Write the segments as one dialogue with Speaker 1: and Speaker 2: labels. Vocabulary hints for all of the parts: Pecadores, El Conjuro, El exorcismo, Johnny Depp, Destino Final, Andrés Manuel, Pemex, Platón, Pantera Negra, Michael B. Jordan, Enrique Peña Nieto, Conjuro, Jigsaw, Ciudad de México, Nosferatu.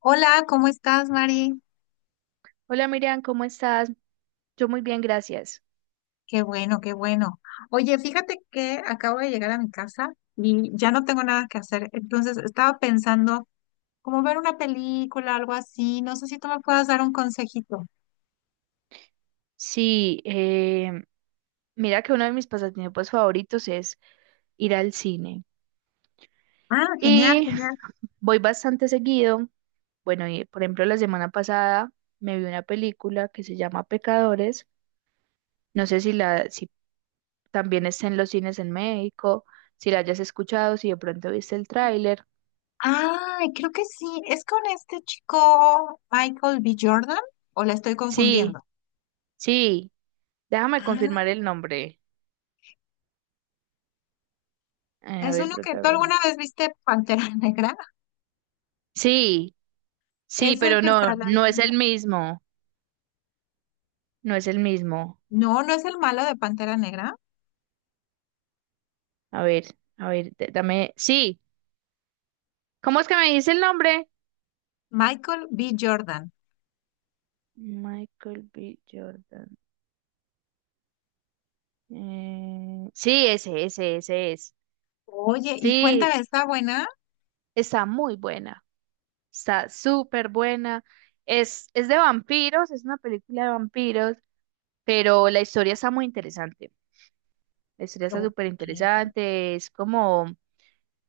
Speaker 1: Hola, ¿cómo estás, Mari?
Speaker 2: Hola Miriam, ¿cómo estás? Yo muy bien, gracias.
Speaker 1: Qué bueno, qué bueno. Oye, fíjate que acabo de llegar a mi casa y ya no tengo nada que hacer. Entonces estaba pensando como ver una película, algo así. No sé si tú me puedas dar un consejito.
Speaker 2: Sí, mira que uno de mis pasatiempos favoritos es ir al cine.
Speaker 1: Ah, genial,
Speaker 2: Y
Speaker 1: genial.
Speaker 2: voy bastante seguido. Bueno, y por ejemplo, la semana pasada me vi una película que se llama Pecadores. No sé si también está en los cines en México, si la hayas escuchado, si de pronto viste el tráiler.
Speaker 1: Ay, creo que sí. ¿Es con este chico Michael B. Jordan o la estoy
Speaker 2: Sí,
Speaker 1: confundiendo?
Speaker 2: sí, déjame
Speaker 1: Ah,
Speaker 2: confirmar el nombre. A
Speaker 1: es
Speaker 2: ver,
Speaker 1: uno que tú
Speaker 2: protagonista.
Speaker 1: alguna vez viste Pantera Negra.
Speaker 2: Sí, sí,
Speaker 1: Es el
Speaker 2: pero
Speaker 1: que
Speaker 2: no,
Speaker 1: sale ahí,
Speaker 2: no es
Speaker 1: ¿no?
Speaker 2: el mismo. No es el mismo.
Speaker 1: No, no es el malo de Pantera Negra.
Speaker 2: A ver, a ver, dame. Sí, ¿cómo es que me dice el nombre?
Speaker 1: Michael B. Jordan.
Speaker 2: Michael B. Jordan. Sí, ese es.
Speaker 1: Oye, y cuéntame,
Speaker 2: Sí,
Speaker 1: ¿está buena?
Speaker 2: está muy buena. Está súper buena. Es de vampiros, es una película de vampiros, pero la historia está muy interesante. La historia está
Speaker 1: Ok.
Speaker 2: súper interesante. Es como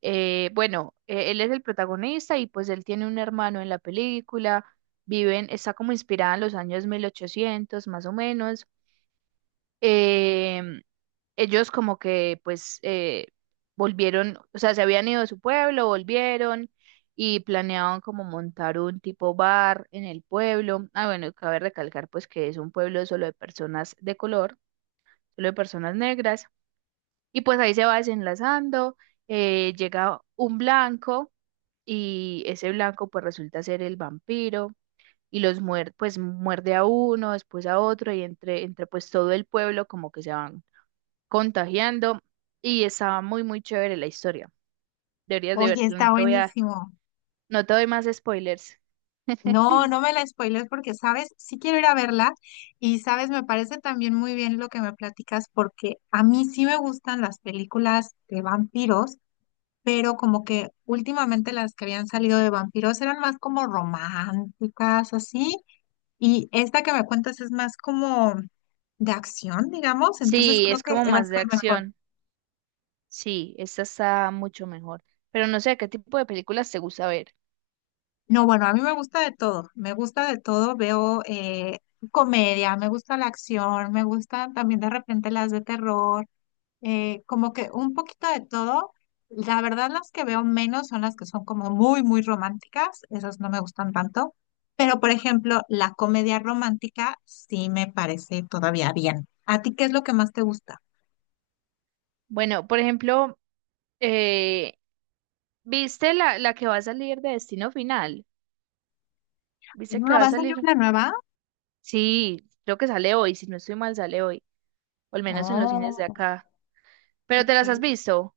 Speaker 2: Bueno, él es el protagonista y pues él tiene un hermano en la película, viven, está como inspirada en los años 1800 más o menos. Em, Ellos como que pues volvieron, o sea, se habían ido de su pueblo, volvieron y planeaban como montar un tipo bar en el pueblo. Ah, bueno, cabe recalcar pues que es un pueblo solo de personas de color, solo de personas negras. Y pues ahí se va desenlazando, llega un blanco y ese blanco pues resulta ser el vampiro y los muerde, pues muerde a uno, después a otro y entre pues todo el pueblo como que se van contagiando y estaba muy muy chévere la historia. Deberías de
Speaker 1: Oye,
Speaker 2: verlo,
Speaker 1: está buenísimo.
Speaker 2: no te doy más spoilers.
Speaker 1: No, no me la spoiles porque, sabes, sí quiero ir a verla y, sabes, me parece también muy bien lo que me platicas porque a mí sí me gustan las películas de vampiros, pero como que últimamente las que habían salido de vampiros eran más como románticas, así, y esta que me cuentas es más como de acción, digamos, entonces
Speaker 2: Sí,
Speaker 1: creo
Speaker 2: es
Speaker 1: que
Speaker 2: como
Speaker 1: va a
Speaker 2: más de
Speaker 1: estar mejor.
Speaker 2: acción. Sí, esta está mucho mejor. Pero no sé, ¿qué tipo de películas te gusta ver?
Speaker 1: No, bueno, a mí me gusta de todo, me gusta de todo, veo comedia, me gusta la acción, me gustan también de repente las de terror, como que un poquito de todo. La verdad, las que veo menos son las que son como muy, muy románticas, esas no me gustan tanto, pero por ejemplo, la comedia romántica sí me parece todavía bien. ¿A ti qué es lo que más te gusta?
Speaker 2: Bueno, por ejemplo, eh, ¿viste la que va a salir de Destino Final? ¿Viste que
Speaker 1: Ah,
Speaker 2: va a
Speaker 1: ¿vas a ver
Speaker 2: salir?
Speaker 1: una nueva?
Speaker 2: Sí, creo que sale hoy, si no estoy mal, sale hoy, o al menos en los cines
Speaker 1: Oh,
Speaker 2: de acá. Pero te
Speaker 1: ok.
Speaker 2: las has visto,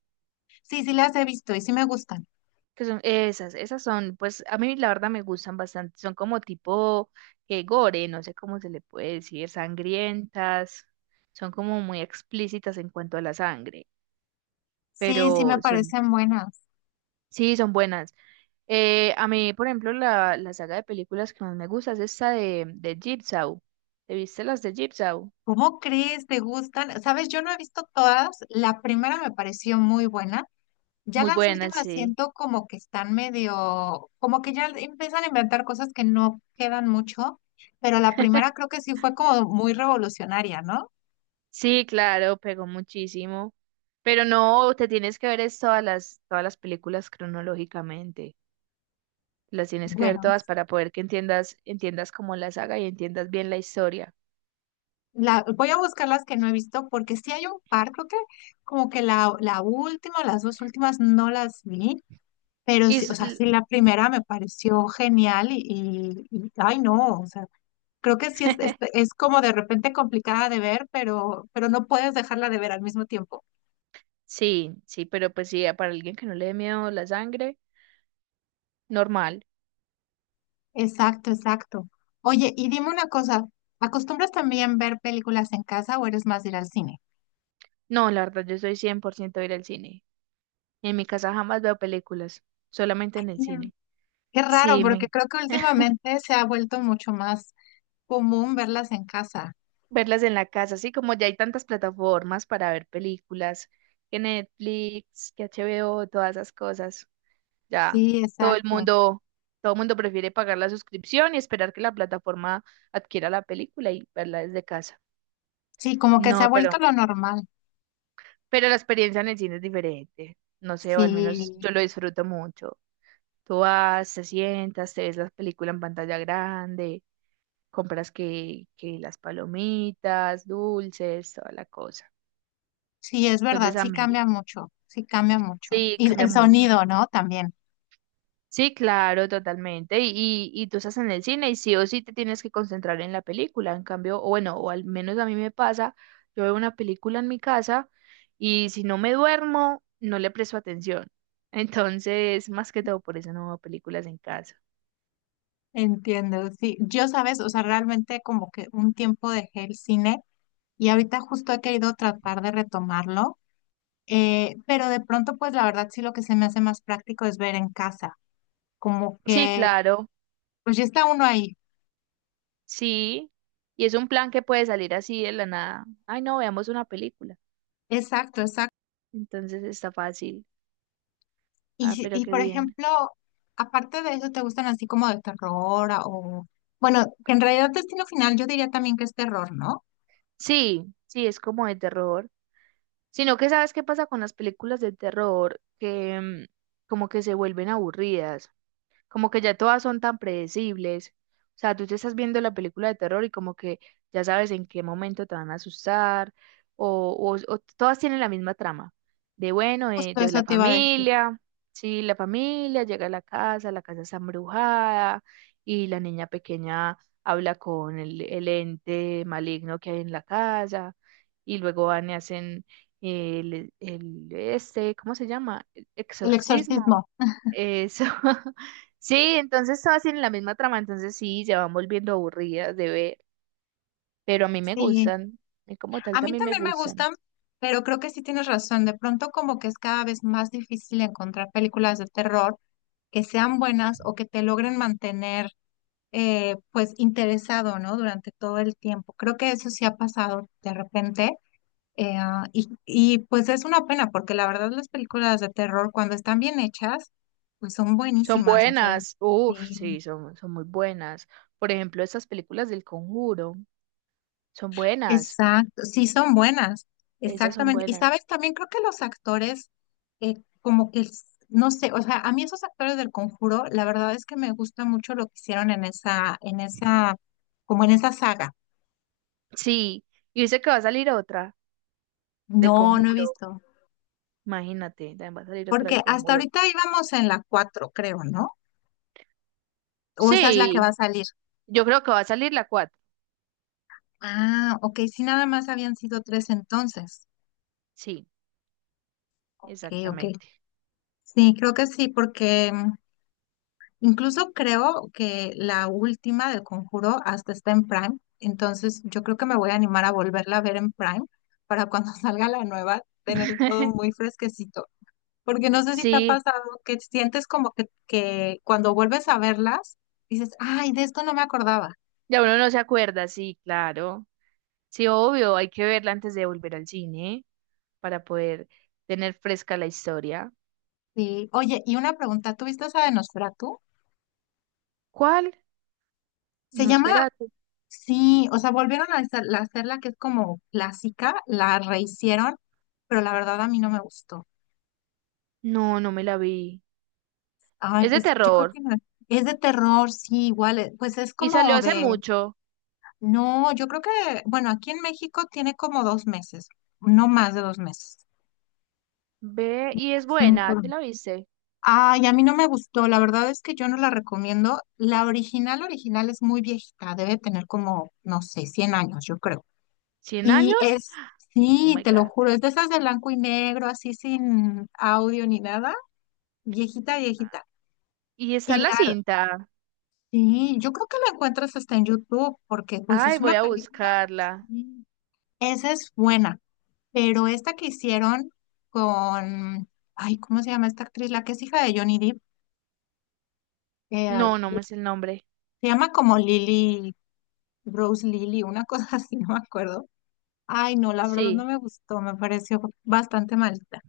Speaker 1: Sí, sí las he visto y sí me gustan.
Speaker 2: que son esas, pues a mí la verdad me gustan bastante, son como tipo gore, no sé cómo se le puede decir, sangrientas, son como muy explícitas en cuanto a la sangre,
Speaker 1: Sí, sí me
Speaker 2: pero son,
Speaker 1: parecen buenas.
Speaker 2: sí, son buenas. A mí, por ejemplo, la saga de películas que más me gusta es esta de Jigsaw. ¿Te viste las de Jigsaw?
Speaker 1: ¿Cómo crees? ¿Te gustan? Sabes, yo no he visto todas. La primera me pareció muy buena. Ya
Speaker 2: Muy
Speaker 1: las
Speaker 2: buenas,
Speaker 1: últimas
Speaker 2: sí.
Speaker 1: siento como que están medio, como que ya empiezan a inventar cosas que no quedan mucho, pero la primera creo que sí fue como muy revolucionaria, ¿no?
Speaker 2: Sí, claro, pegó muchísimo. Pero no, te tienes que ver es todas las películas cronológicamente. Las tienes que ver
Speaker 1: Bueno,
Speaker 2: todas para poder que entiendas como la saga y entiendas bien la historia.
Speaker 1: voy a buscar las que no he visto porque sí hay un par, creo que como que la última, o las dos últimas no las vi, pero
Speaker 2: Y
Speaker 1: sí,
Speaker 2: s-
Speaker 1: o sea,
Speaker 2: l-
Speaker 1: sí la primera me pareció genial, ay no, o sea. Creo que sí es, es, es como de repente complicada de ver, pero no puedes dejarla de ver al mismo tiempo.
Speaker 2: sí, sí, pero pues sí, para alguien que no le dé miedo la sangre, normal.
Speaker 1: Exacto, exacto. Oye, y dime una cosa, ¿acostumbras también ver películas en casa o eres más de ir al cine?
Speaker 2: No, la verdad, yo soy 100% de ir al cine. En mi casa jamás veo películas, solamente en el
Speaker 1: Mira.
Speaker 2: cine.
Speaker 1: Qué raro,
Speaker 2: Sí,
Speaker 1: porque
Speaker 2: me
Speaker 1: creo que últimamente se ha vuelto mucho más común verlas en casa.
Speaker 2: verlas en la casa, así como ya hay tantas plataformas para ver películas, que Netflix, que HBO, todas esas cosas. Ya
Speaker 1: Sí,
Speaker 2: todo el
Speaker 1: exacto.
Speaker 2: mundo, todo el mundo prefiere pagar la suscripción y esperar que la plataforma adquiera la película y verla desde casa.
Speaker 1: Sí, como que se ha
Speaker 2: No,
Speaker 1: vuelto lo normal.
Speaker 2: pero la experiencia en el cine es diferente. No sé, o al menos
Speaker 1: Sí,
Speaker 2: yo lo disfruto mucho. Tú vas, te sientas, te ves la película en pantalla grande, compras que las palomitas, dulces, toda la cosa.
Speaker 1: sí, es verdad,
Speaker 2: Entonces a
Speaker 1: sí
Speaker 2: mí,
Speaker 1: cambia mucho, sí cambia mucho.
Speaker 2: Sí,
Speaker 1: Y
Speaker 2: cambia
Speaker 1: el
Speaker 2: mucho.
Speaker 1: sonido, ¿no? También.
Speaker 2: Sí, claro, totalmente. Y tú estás en el cine y sí o sí te tienes que concentrar en la película. En cambio, o bueno, o al menos a mí me pasa, yo veo una película en mi casa y si no me duermo, no le presto atención. Entonces, más que todo, por eso no veo películas en casa.
Speaker 1: Entiendo, sí. Yo, sabes, o sea, realmente como que un tiempo dejé el cine y ahorita justo he querido tratar de retomarlo, pero de pronto, pues la verdad sí lo que se me hace más práctico es ver en casa, como
Speaker 2: Sí,
Speaker 1: que,
Speaker 2: claro,
Speaker 1: pues ya está uno ahí.
Speaker 2: sí. Y es un plan que puede salir así de la nada. Ay, no, veamos una película.
Speaker 1: Exacto, exacto.
Speaker 2: Entonces está fácil.
Speaker 1: Y,
Speaker 2: Ah,
Speaker 1: si-
Speaker 2: pero
Speaker 1: y
Speaker 2: qué
Speaker 1: por
Speaker 2: bien.
Speaker 1: ejemplo, aparte de eso, ¿te gustan así como de terror o, bueno, que en realidad Destino Final yo diría también que es terror, ¿no?
Speaker 2: Sí, sí, es como de terror. Sino que sabes qué pasa con las películas de terror, que como que se vuelven aburridas como que ya todas son tan predecibles. O sea, tú te estás viendo la película de terror y como que ya sabes en qué momento te van a asustar, o, o todas tienen la misma trama, de bueno,
Speaker 1: Justo
Speaker 2: de
Speaker 1: eso
Speaker 2: la
Speaker 1: te iba a decir.
Speaker 2: familia, sí, la familia llega a la casa está embrujada y la niña pequeña habla con el ente maligno que hay en la casa y luego van y hacen el este, ¿cómo se llama?
Speaker 1: El
Speaker 2: Exorcismo
Speaker 1: exorcismo.
Speaker 2: eso. Sí, entonces todas tienen la misma trama, entonces sí, se van volviendo aburridas de ver, pero a mí me
Speaker 1: Sí,
Speaker 2: gustan, y como tal
Speaker 1: a mí
Speaker 2: también me
Speaker 1: también me
Speaker 2: gustan.
Speaker 1: gustan, pero creo que sí tienes razón. De pronto como que es cada vez más difícil encontrar películas de terror que sean buenas o que te logren mantener pues interesado, ¿no? Durante todo el tiempo. Creo que eso sí ha pasado de repente. Pues es una pena porque la verdad las películas de terror cuando están bien hechas, pues son
Speaker 2: Son
Speaker 1: buenísimas. O sea,
Speaker 2: buenas, uff,
Speaker 1: sí.
Speaker 2: sí, son muy buenas. Por ejemplo, esas películas del Conjuro, son buenas,
Speaker 1: Exacto, sí son buenas,
Speaker 2: esas son
Speaker 1: exactamente. Y
Speaker 2: buenas.
Speaker 1: sabes, también creo que los actores, eh, como que, no sé, o sea, a mí esos actores del Conjuro, la verdad es que me gusta mucho lo que hicieron como en esa saga.
Speaker 2: Sí, y dice que va a salir otra del
Speaker 1: No, no he
Speaker 2: Conjuro,
Speaker 1: visto,
Speaker 2: imagínate, también va a salir otra del
Speaker 1: porque hasta
Speaker 2: Conjuro.
Speaker 1: ahorita íbamos en la 4, creo, ¿no? O esa es la que va
Speaker 2: Sí,
Speaker 1: a salir.
Speaker 2: yo creo que va a salir la cuatro,
Speaker 1: Ah, ok, sí, nada más habían sido tres entonces.
Speaker 2: sí,
Speaker 1: Ok, ok.
Speaker 2: exactamente.
Speaker 1: Sí, creo que sí, porque incluso creo que la última del Conjuro hasta está en Prime, entonces yo creo que me voy a animar a volverla a ver en Prime para cuando salga la nueva tener todo muy fresquecito, porque no sé si te ha
Speaker 2: Sí,
Speaker 1: pasado que sientes como que cuando vuelves a verlas dices, ay, de esto no me acordaba.
Speaker 2: ya uno no se acuerda, sí, claro. Sí, obvio, hay que verla antes de volver al cine para poder tener fresca la historia.
Speaker 1: Sí. Oye, y una pregunta, ¿tú viste esa de Nosferatu?
Speaker 2: ¿Cuál?
Speaker 1: Se llama,
Speaker 2: Nosferatu.
Speaker 1: sí, o sea, volvieron a hacerla que es como clásica, la rehicieron, pero la verdad a mí no me gustó.
Speaker 2: No, no me la vi.
Speaker 1: Ay,
Speaker 2: Es de
Speaker 1: pues yo creo
Speaker 2: terror
Speaker 1: que no. Es de terror, sí, igual, pues es
Speaker 2: y salió
Speaker 1: como
Speaker 2: hace
Speaker 1: de,
Speaker 2: mucho.
Speaker 1: no, yo creo que, bueno, aquí en México tiene como 2 meses, no más de 2 meses.
Speaker 2: Ve y es
Speaker 1: En
Speaker 2: buena, ¿te
Speaker 1: Colombia.
Speaker 2: la viste?
Speaker 1: Ay, a mí no me gustó, la verdad es que yo no la recomiendo. La original, original es muy viejita, debe tener como, no sé, 100 años, yo creo.
Speaker 2: ¿Cien
Speaker 1: Y
Speaker 2: años?
Speaker 1: es,
Speaker 2: Oh
Speaker 1: sí,
Speaker 2: my
Speaker 1: te lo
Speaker 2: God.
Speaker 1: juro, es de esas de blanco y negro, así sin audio ni nada, viejita, viejita.
Speaker 2: Y
Speaker 1: Y
Speaker 2: está la
Speaker 1: la
Speaker 2: cinta.
Speaker 1: Sí, yo creo que la encuentras hasta en YouTube, porque pues
Speaker 2: Ay,
Speaker 1: es
Speaker 2: voy
Speaker 1: una
Speaker 2: a
Speaker 1: película.
Speaker 2: buscarla.
Speaker 1: Sí, esa es buena, pero esta que hicieron con, ay, ¿cómo se llama esta actriz? La que es hija de Johnny Depp, eh,
Speaker 2: No, no me es el nombre.
Speaker 1: se llama como Lily, Rose Lily, una cosa así, no me acuerdo. Ay, no, la verdad no
Speaker 2: Sí,
Speaker 1: me gustó, me pareció bastante malita.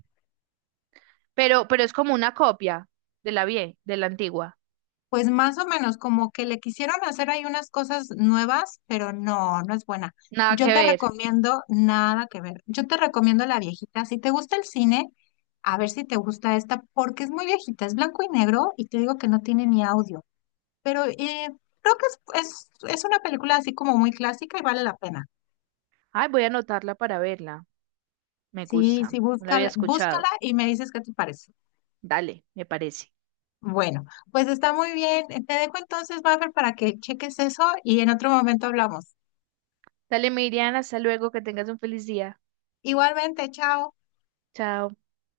Speaker 2: pero es como una copia de la antigua.
Speaker 1: Pues más o menos, como que le quisieron hacer ahí unas cosas nuevas, pero no, no es buena.
Speaker 2: Nada
Speaker 1: Yo
Speaker 2: que
Speaker 1: te
Speaker 2: ver.
Speaker 1: recomiendo nada que ver. Yo te recomiendo la viejita. Si te gusta el cine, a ver si te gusta esta, porque es muy viejita, es blanco y negro y te digo que no tiene ni audio. Pero creo que es una película así como muy clásica y vale la pena.
Speaker 2: Ay, voy a anotarla para verla. Me
Speaker 1: Sí,
Speaker 2: gusta.
Speaker 1: sí,
Speaker 2: No la había
Speaker 1: búscala, búscala
Speaker 2: escuchado.
Speaker 1: y me dices qué te parece.
Speaker 2: Dale, me parece.
Speaker 1: Bueno, pues está muy bien. Te dejo entonces, Maffer, para que cheques eso y en otro momento hablamos.
Speaker 2: Dale, Miriam, hasta luego, que tengas un feliz día.
Speaker 1: Igualmente, chao.
Speaker 2: Chao.